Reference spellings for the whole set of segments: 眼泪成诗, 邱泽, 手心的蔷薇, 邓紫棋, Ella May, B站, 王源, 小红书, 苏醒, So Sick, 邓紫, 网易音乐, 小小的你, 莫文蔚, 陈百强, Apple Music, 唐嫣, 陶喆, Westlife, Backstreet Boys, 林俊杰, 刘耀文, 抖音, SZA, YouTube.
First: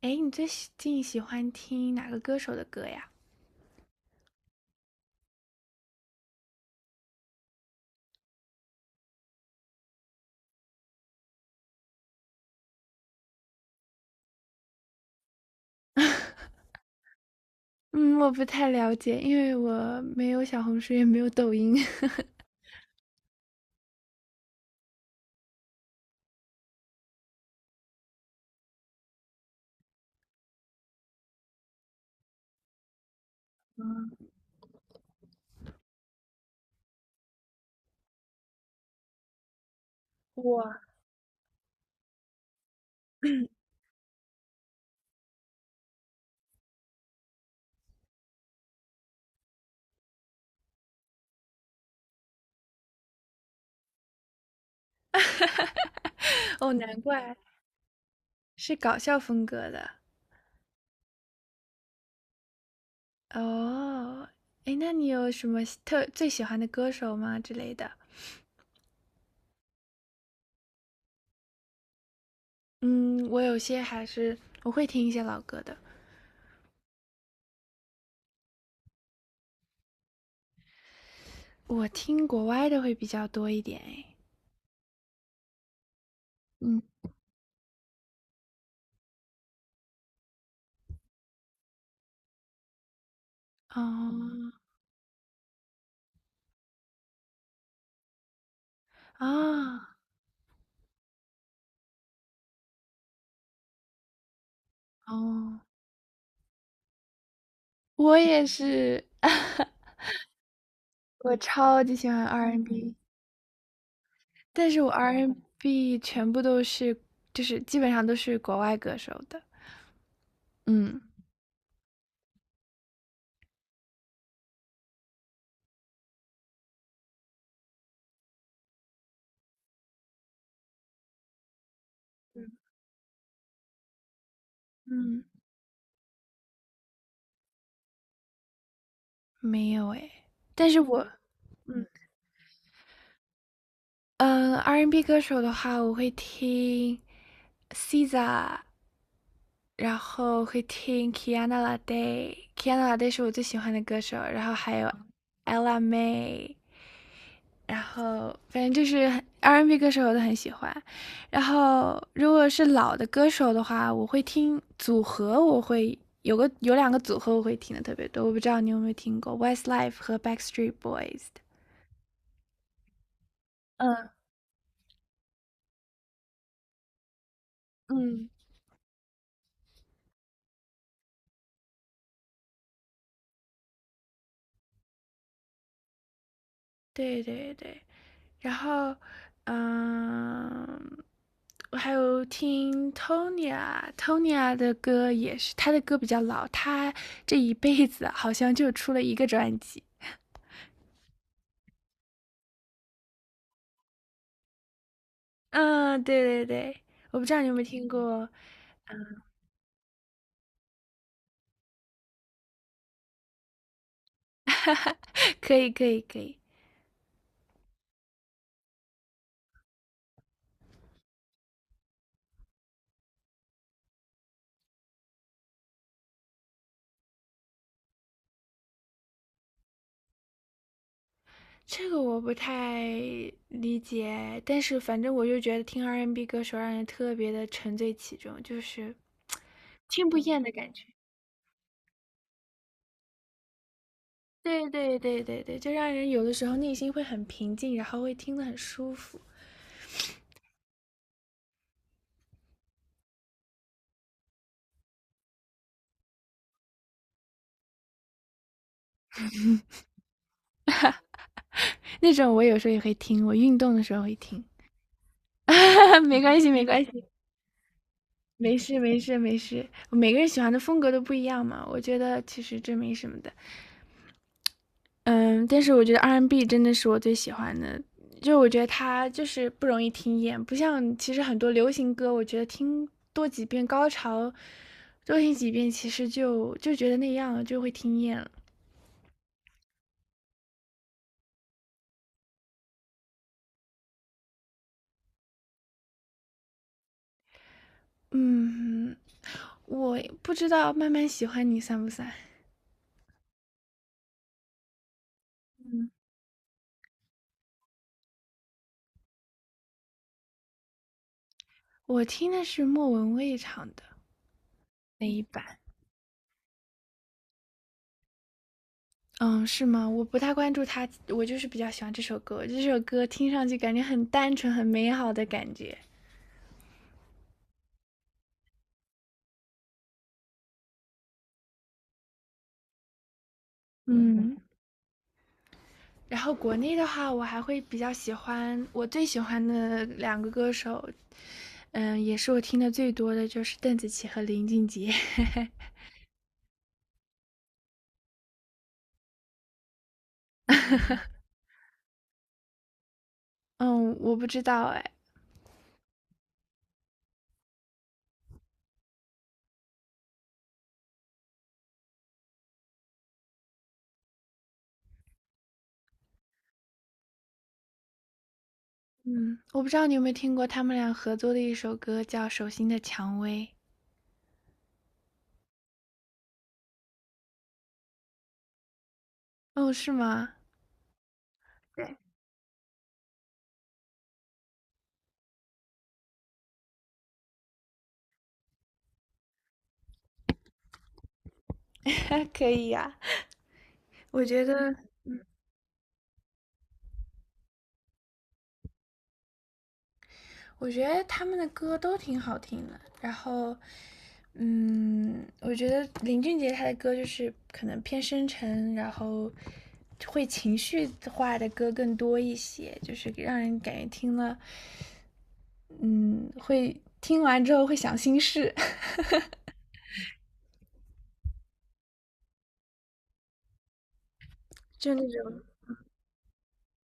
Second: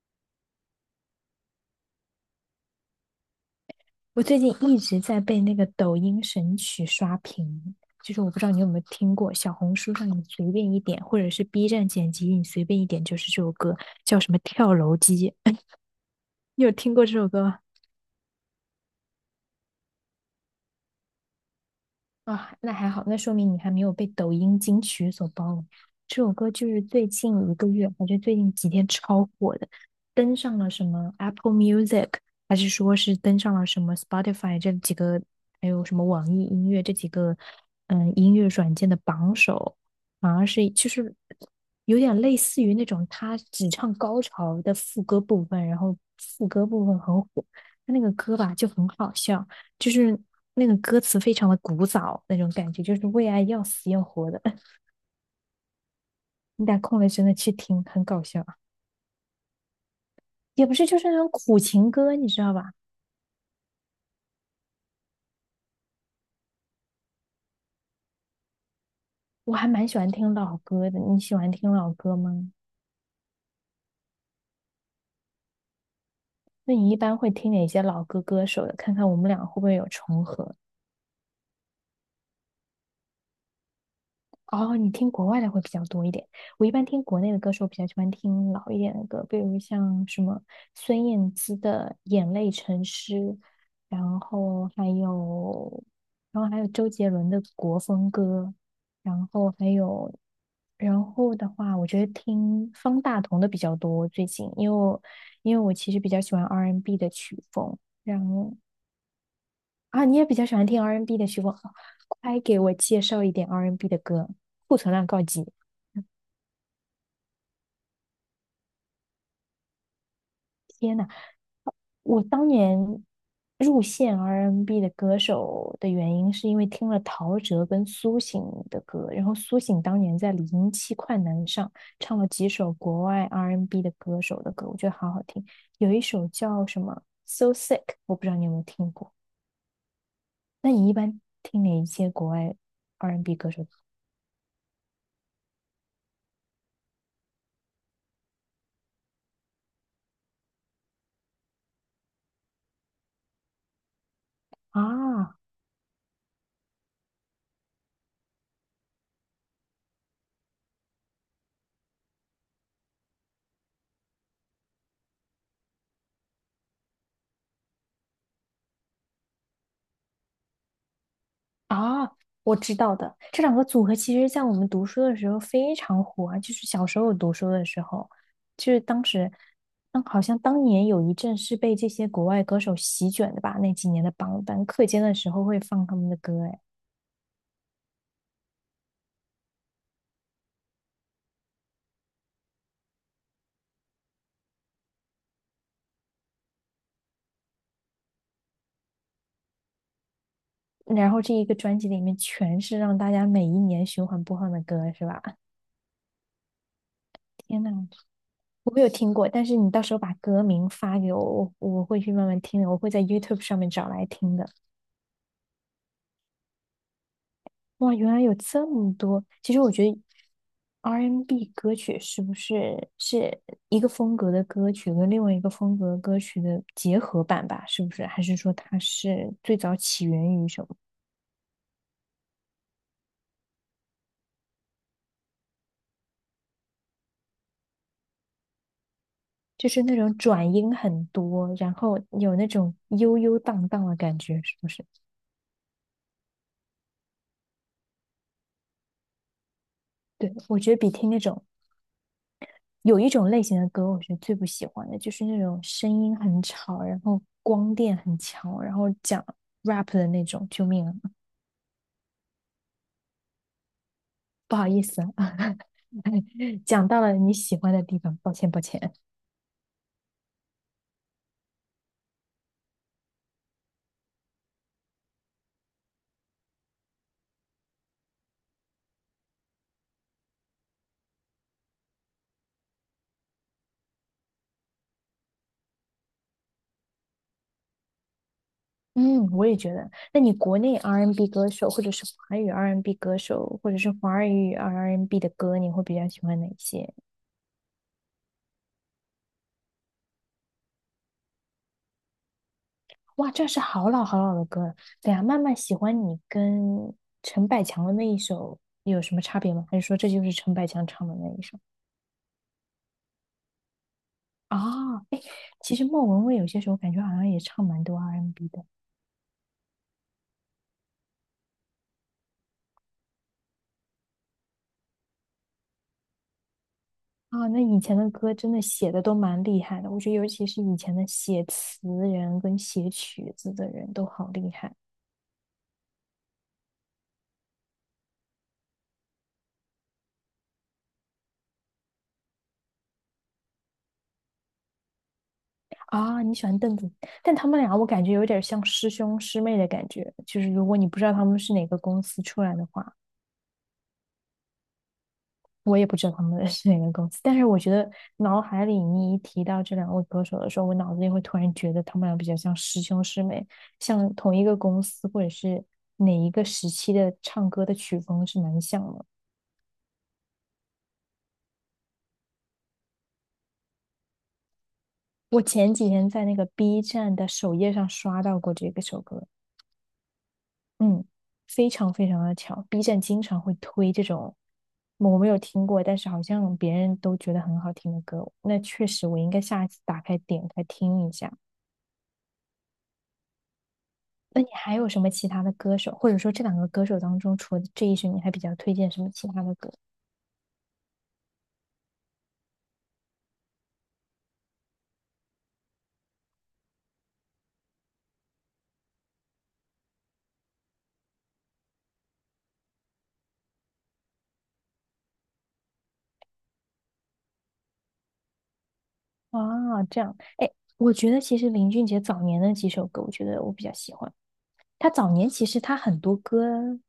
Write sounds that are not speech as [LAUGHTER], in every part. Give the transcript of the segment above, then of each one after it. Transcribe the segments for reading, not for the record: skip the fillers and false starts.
哎，你最近喜欢听哪个歌手的歌呀？我最近一直在被那个抖音神曲刷屏，就是我不知道你有没有听过，小红书上你随便一点，或者是 B 站剪辑你随便一点，就是这首歌叫什么《跳楼机》[LAUGHS]，你有听过这首歌吗？嗯，我不太了解，因为我没有小红书，也没有抖音。啊，那还好，那说明你还没有被抖音金曲所包围。这首歌就是最近一个月，还是最近几天超火的，登上了什么 Apple Music，还是说是登上了什么 Spotify 这几个，还有什么网易音乐这几个，音乐软件的榜首，反而是就是有点类似于那种他只唱高潮的副歌部分，然后副歌部分很火，他那个歌吧就很好笑。就是那个歌词非常的古早那种感觉，就是为爱要死要活的。[LAUGHS] [LAUGHS] 你哦，打难空了真的怪去听，很搞笑啊。是搞笑风格的。也不是，就是那种苦情歌，你知道吧？哦，哎，那你有什么喜特最喜欢的歌手吗之类的？我还蛮喜欢听老歌的。你喜欢听老歌吗？嗯，我有些还是我会听一些老歌的，那你一般会听哪些老歌歌手的？看看我们俩会不会有重合。我听国外的会比较多一点。哎，哦，你听国外的会比较多一点。我一嗯，般听国内的歌手，比较喜欢听老一点的歌，比如像什么孙燕姿的《眼泪成诗》，哦，然后还有，然后还有周杰伦的国风歌，然后还啊，有，然后的话，我觉得听方大同的比较多最近，因为我因哦，为我其实比较喜欢 R&B 的曲风，我然也后是，[LAUGHS] 啊，你也比较喜欢听 R&B N 的我曲风，哦超级喜欢 快给我 R&B and B。介绍一点 R&B N 的歌，但库是我存量 r 告 n 急！b 全部都是就是基本上都是国外歌手的。天嗯，呐，我当年入线 R&B N 的歌手的原因，是因为听了陶喆跟苏醒的歌，然后苏醒当年在零七快男上唱了几首国外 R&B N 的歌手的歌，我觉得好嗯。好嗯听，有一首叫什么《So Sick》，我不知道你有没有听过？没有诶。但那是你一我般听哪一嗯，些国外 R&B N 歌手的歌R&B 歌手的话，我会听 SZA。然后会听 Kiana Lade 是我最喜欢的歌手，然后还有 啊？Ella May，然后反正就是 R&B n 歌手我都很喜欢。然后如果是老的歌手的话，我会听组合，我会有两个组合我会听的特别多，我不知道你有没有听过 Westlife 和 Backstreet Boys 的。啊，我知道的，这两个组合嗯其实在我们读书的时候非常火，啊，就是小时候读书的时候，嗯，就是当时，好像当年有一阵是被这些国外歌手席卷的吧，那几年的榜单，课间的时候会放他们的歌，哎，对对对。然后，嗯，我还有听 Tonya 的歌也是，他的歌比较老，他这一辈子好像就出了一个专辑。然后这一个专辑里面全是让大家每一年循环播放的歌，是吧？嗯，对对对，我不知道你有没天有呐，听过，我没有听过，但是你到时候把歌名发给我，我会去慢慢听的，我会在 YouTube 上面找来听的。[LAUGHS] 哈哈，可以可以可以，哇，原来有这么多。其实我觉得 R&B N 歌曲是不是一个风格的歌曲跟另外一个风格的歌曲的结合版吧？是不是？还是说它是最早起源于什么？这个我不太理解，但是反正我就觉得听 R&B n 歌手让人特别的沉醉其中，就是就是那听种不厌的转感音觉。很多，然后有那种悠悠荡荡的感觉，是对不是？对对对对，就让人有的时候内心会很平静，然后会听得很舒服。对，我觉得比听那种有一种类型的歌，我是最不喜欢的，就是那种声音很吵，然后光电很强，然后讲 rap 的那种。救命啊！那种我有时候也会听，我运动的时候会听。不好意思，[LAUGHS] 没关系，没 [LAUGHS] 关讲到系，了你喜欢的地方，抱歉没抱事歉。没事没事。每个人喜欢的风格都不一样嘛，我觉得其实这没什么的。嗯，但是我觉得 R&B and B 真的是我最喜欢的，就我觉得它就是不容易听厌，不像其实很多流行歌，我觉得听多几遍高潮，多听几遍，其实就觉得那样了，就会听厌了。嗯，我也觉得。那你国内 R&B n 歌手，或者是华语 R&B n 歌手，或者是华语 R&B n 的歌，你会比较喜欢哪些？嗯，我不知道慢慢喜欢你算不算？哇，这是好老好老的歌了。对呀，慢慢喜欢你跟陈百强的那一首有什么差别吗？还是说这就是陈百强唱的那一首？我听的是莫文蔚唱的那啊、一版，其实莫文蔚有些时候感觉好像也唱蛮多 R&B n 的。嗯，是吗？我不太关注他，我就是比较喜欢这首歌。这首歌听上去感觉很单纯、很美好的感觉。啊，那以前的歌真的写的都蛮厉害的，我觉得尤其是以前的写词人跟写曲子的人都好嗯，厉害然后国内的话，我还会比较喜欢我最喜欢的两个歌手，也是我听的最多的就是邓紫棋和林俊杰 啊！你喜欢邓紫，但他们俩我感觉有点像师兄师妹的感觉，就是如果你不知道他们是哪个公司出来的话，[LAUGHS]。嗯，我不知道哎，我也不知道他们 [LAUGHS] 是哪个公司，但是我觉得脑海里你一提到这两位歌手的时候，我脑子里会突然觉得他们俩比较像师兄师妹，像同一个公司或者是哪一个时期的唱歌的曲风是蛮像的。嗯，我不知道你有没有听过他们俩合作的一首歌，叫《手心的蔷薇》。我前几天在那个 B 站的首页上刷到过这个首歌，哦，是吗？嗯，非常非常的巧。B 站经常会推这种我没有听过，但是好像别人都觉得很好听的歌。那确实，我应该下一次打开点开听一下。[LAUGHS] 可以呀、我那觉你得，还有什么其他的歌手，或者说这两个歌手当中，除了这一首，你还比较推荐什么其他的歌我觉得他们的歌都挺好听的。然后，我觉得林俊杰他的歌就是可能偏深沉，然后会情绪化的歌更多一些，就是让人感觉听了，嗯，会听完之后会想心事，[LAUGHS] 啊？这样，哎，我觉得其实林俊杰早年的几首歌，我觉得我比较喜欢。他就那早年种其实他很多歌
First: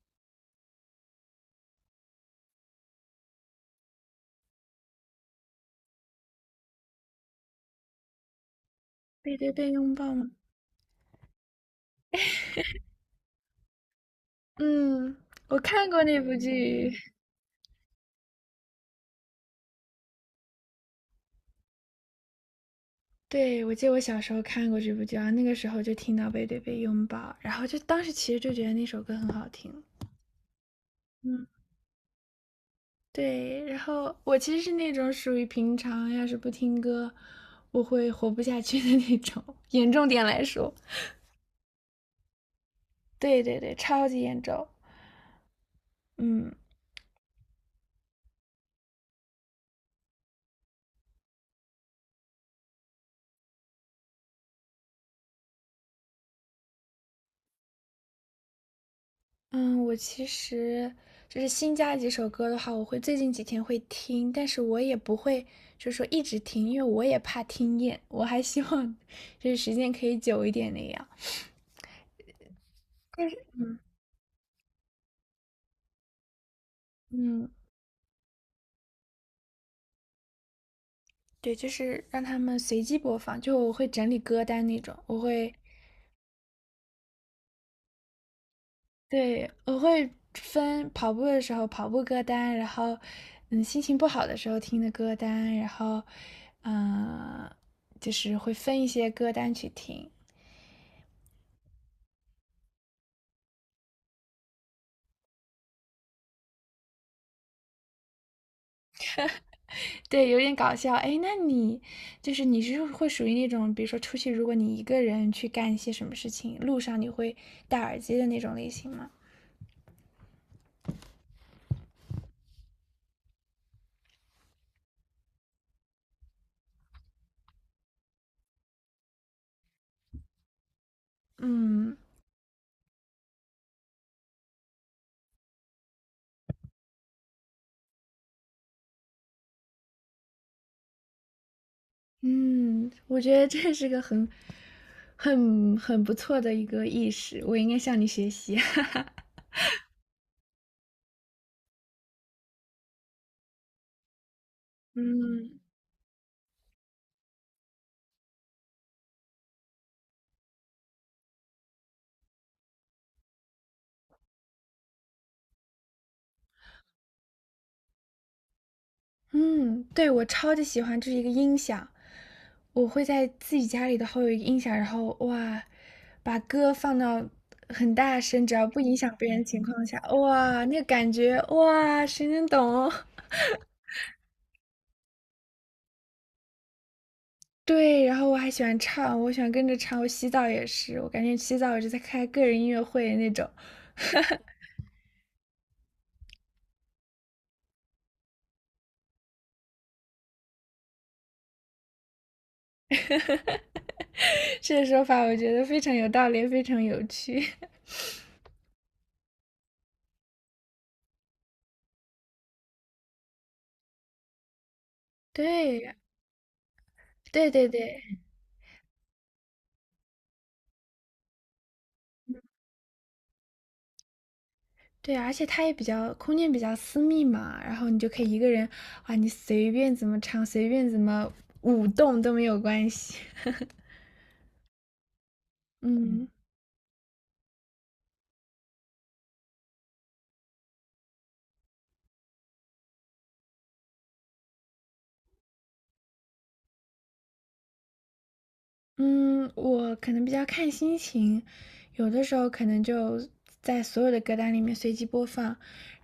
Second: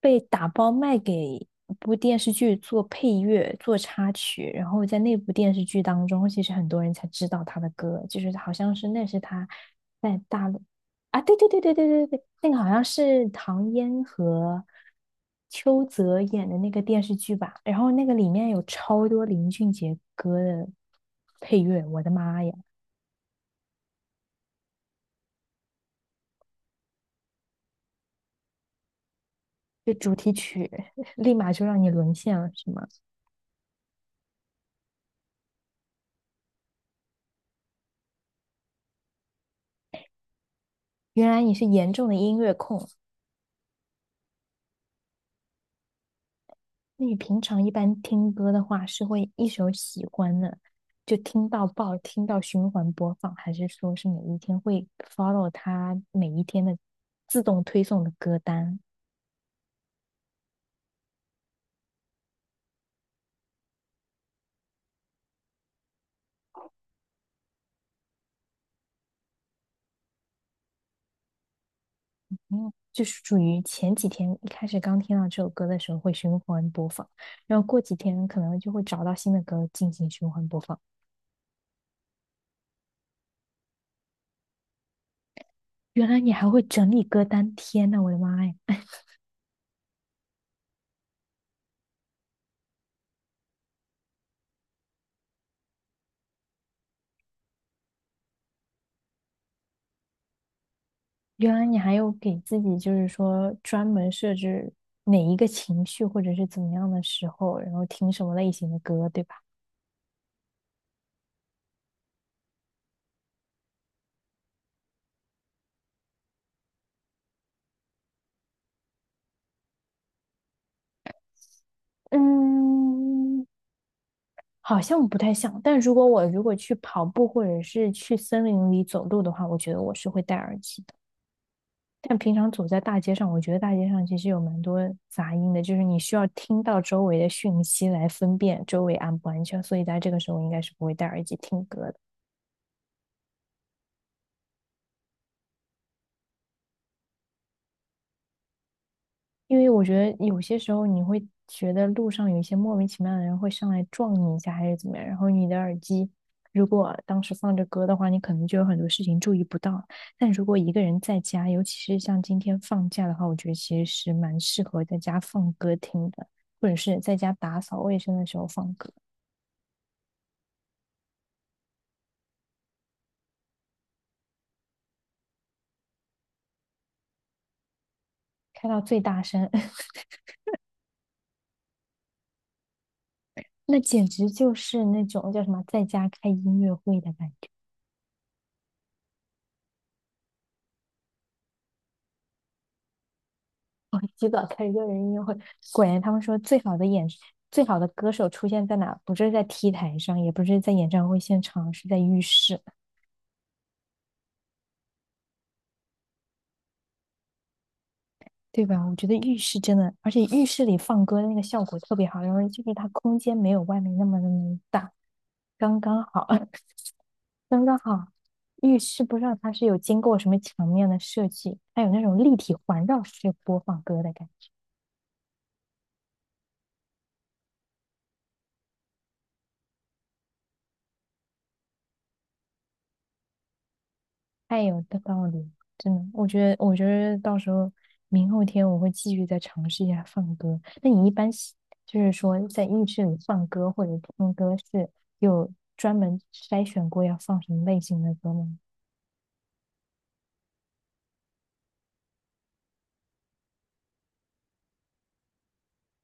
被打包卖给一部电视剧做配乐、做插曲，然后在那部电视剧当中，其实很多人才知道他的歌，就是好像是那是背他对背拥抱在嘛。大陆啊，对对对对对对对，那个好像是唐嫣和嗯，我邱看过那泽部演的那个剧。电视剧吧，然后那个里面有超多林俊杰歌的配乐，我的妈呀，对，我记得我小时候看过这部剧，啊，那个时候就听到背对背拥抱，然后就当时其实就觉得那首歌很好听。[LAUGHS] 立嗯，马就让你沦陷了，是吗？对。然后我其实是那种属于平常要是不听歌，我会活不下去的那种，严重点来说。原来你是严重的音乐控。对对对，超级严重。嗯那你平常一般听歌的话，是会一首喜欢的就听到爆，听到循环播放，还是说是每一天会 follow 它每一天的自动推送的歌单？嗯，我其实就是新加几首歌的话，我会最近几天会听，但是我也不会就是说一直听，因为我也怕听厌，我还希望就是时间可以久一点那样。嗯，就是但属是于前几天一开始刚听到这首歌的时候会循环播放，嗯，然后过几天可能就会找到新的歌进行循环播放。对，就是让他们随机播放，就我会整理歌单那种，原来你还会整理歌单，天呐，我的妈呀！对，我会分跑步的时候跑步歌单，然后，心情不好的时候听的歌单，然后，嗯、就是会分一些歌单去听。原来你还有给自己，就是说专门设置哪一个情绪或者是怎么样的时候，然后听什么类型的歌，对吧？对，有点搞笑。哎，那你就是你是会属于那种，比如说出去，如果你一个人去干一些什么事情，路上你会戴耳机的那种类型吗？嗯，好像不太像，但如果去跑步或者是去森林里走路的话，我觉得我是会戴耳机的。嗯。但平常走在大街上，我觉得大街上其实有蛮多杂音的，就是你需要听到周围的讯息来分辨周围安不安全，所以在这个时候应该是不会戴耳机听歌的。嗯，我觉得这是个很不错的一个意识，我应该向你学习。[LAUGHS] 因为我觉得有些时候你会觉得路上有一些莫名其妙的人会上来撞你一下，还是怎么样，然后你的嗯。耳机如果当时放着歌的话，你可能就有很多事情注意不到。但如果一个人在家，尤其是像今天放假的话，我觉得其实是蛮适合在家放歌听的，或者是在家打扫卫生的时候放歌，嗯，对，我超级喜欢这是一个音响，我会在自己家里的头有一个音响，然后哇，把歌放到很大声，只要开不到影最响大别人的声，情况下，[LAUGHS] 哇，那个感觉，哇，谁能懂哦那简直就是那种叫什么在家开音乐会的感觉。对，然后我还喜欢唱，我喜欢跟着唱，我洗澡也是，我感觉洗澡我就在开个人音乐会那种。我极早开始个人音乐会，果然他们说最好的歌手出现在哪？不是在 T 台上，也不是在演唱会现场，是在浴室，这个说法我觉得非常有道理，非常有趣。[LAUGHS] 对吧？我觉得浴室真的，而且浴室里放歌的那个效果特别好，因为就是它空间没有外面那么那么大，刚对，刚好，[LAUGHS] 对刚对刚对好。浴室不知道它是有经过什么墙面的设计，它有那种立体环绕式播放歌的感觉。对，而且它也比较空间比较私密嘛，然后你就可以一个人，哇，你随便怎么唱，随便怎么舞动都没有关系。[LAUGHS] 太有道理，真的，嗯我觉得，我觉得到时候明后天我会继续再尝试一下放歌。那你一般就是说在浴室里放歌或者听歌是有专门筛选过要放什么类型的歌吗？嗯，我可能比较看心情，有的时候可能就在所有的歌单里面随机播放，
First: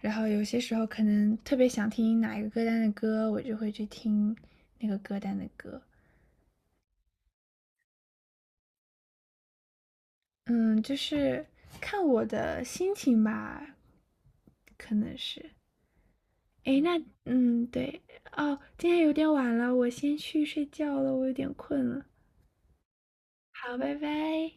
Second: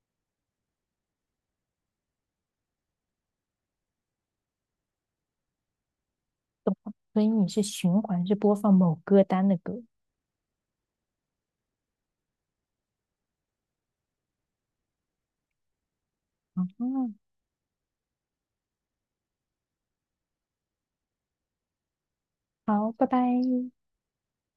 然后有些时候可能特别想听哪一个歌单的歌，我就会去听那个歌单的歌。所以你是循环是播放某歌单的歌。嗯，就是看我的心情吧，可能是。啊，诶，那对哦，今天有点晚了，我先去睡觉了，我有点困了。好，拜拜。好，拜拜。